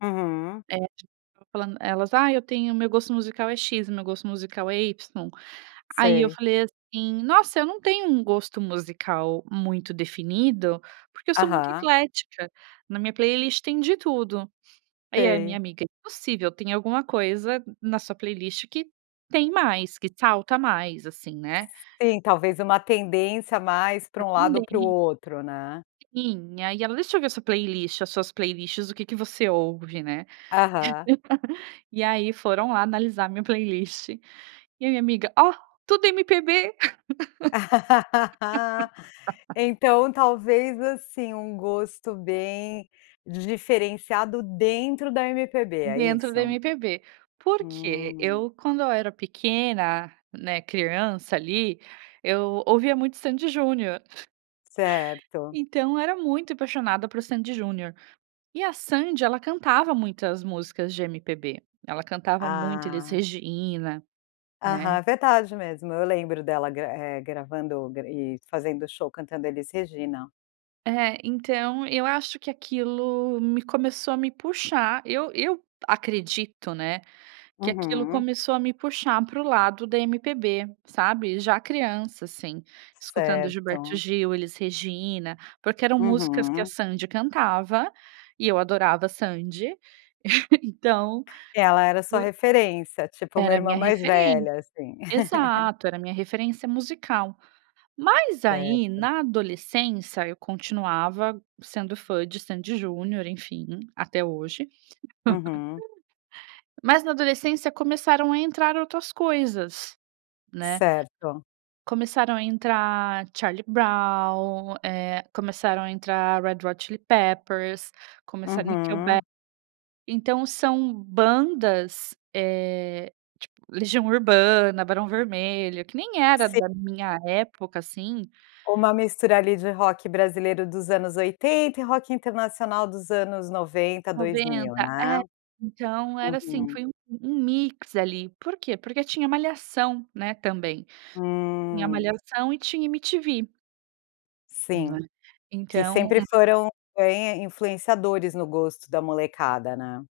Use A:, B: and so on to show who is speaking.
A: Uhum.
B: É. [unintelligible] falando elas: "Ah, eu tenho o meu gosto musical é X, o meu gosto musical é Y". Aí eu
A: Sei.
B: falei assim: "Nossa, eu não tenho um gosto musical muito definido, porque eu sou muito
A: Aham.
B: eclética. Na minha playlist tem de tudo". Aí a minha
A: Sei.
B: amiga: "Impossível, tem alguma coisa na sua playlist que tem mais, que salta mais, assim, né".
A: Sim, talvez uma tendência mais para um lado ou para o
B: Também.
A: outro, né.
B: Sim, e ai ela: "Deixa eu ver sua playlist, as suas playlists, o que que você ouve, né".
A: Aham.
B: E aí foram lá analisar a minha playlist. E a minha amiga: "Ó, tudo MPB".
A: Então, talvez, assim, um gosto bem diferenciado dentro da MPB, é
B: Dentro da
A: isso?
B: MPB. Por quê?
A: Hum.
B: Eu, quando eu era pequena, né, criança ali, eu ouvia muito Sandy e Junior.
A: Certo.
B: Então eu era muito apaixonada por Sandy e Junior. E a Sandy ela cantava muitas músicas de MPB, ela cantava muito Elis
A: Ah.
B: Regina, né.
A: Aham, verdade mesmo, eu lembro dela gra eh, gravando e fazendo show cantando Elis Regina.
B: É. Então eu acho que aquilo me começou a me puxar, eu eu acredito, né, que aquilo
A: Uhum.
B: começou a me puxar para o lado da MPB, sabe. Já criança, assim, escutando Gilberto
A: Certo.
B: Gil, Elis Regina, porque eram músicas que a
A: Uhum.
B: Sandy cantava, e eu adorava a Sandy, então
A: E ela era sua referência, tipo uma
B: Era a
A: irmã
B: minha
A: mais
B: referen
A: velha, assim.
B: exato, era a minha referência musical. Mas aí,
A: Certo.
B: na adolescência, eu continuava sendo fã de Sandy e Junior, enfim, até hoje.
A: Uhum.
B: Mas na adolescência começaram a entrar outras coisas, né.
A: Certo.
B: Começaram a entrar Charlie Brown, eh, começaram a entrar Red Hot Chili Peppers, começaram Nickelback.
A: Uhum.
B: Então são bandas, eh, tipo, Legião Urbana, Barão Vermelho, que nem era
A: Si
B: da minha época, assim.
A: Uma mistura ali de rock brasileiro dos anos 80 e rock internacional dos anos 90, 2000,
B: 90,
A: né.
B: é. Então era, assim,
A: Uhum.
B: foi um um mix ali. Por quê? Porque tinha Malhação, né, também. Tinha
A: Hum.
B: Malhação e tinha MTV. Não é?
A: Sim. Que
B: Então
A: sempre foram influen influenciadores no gosto da molecada, né?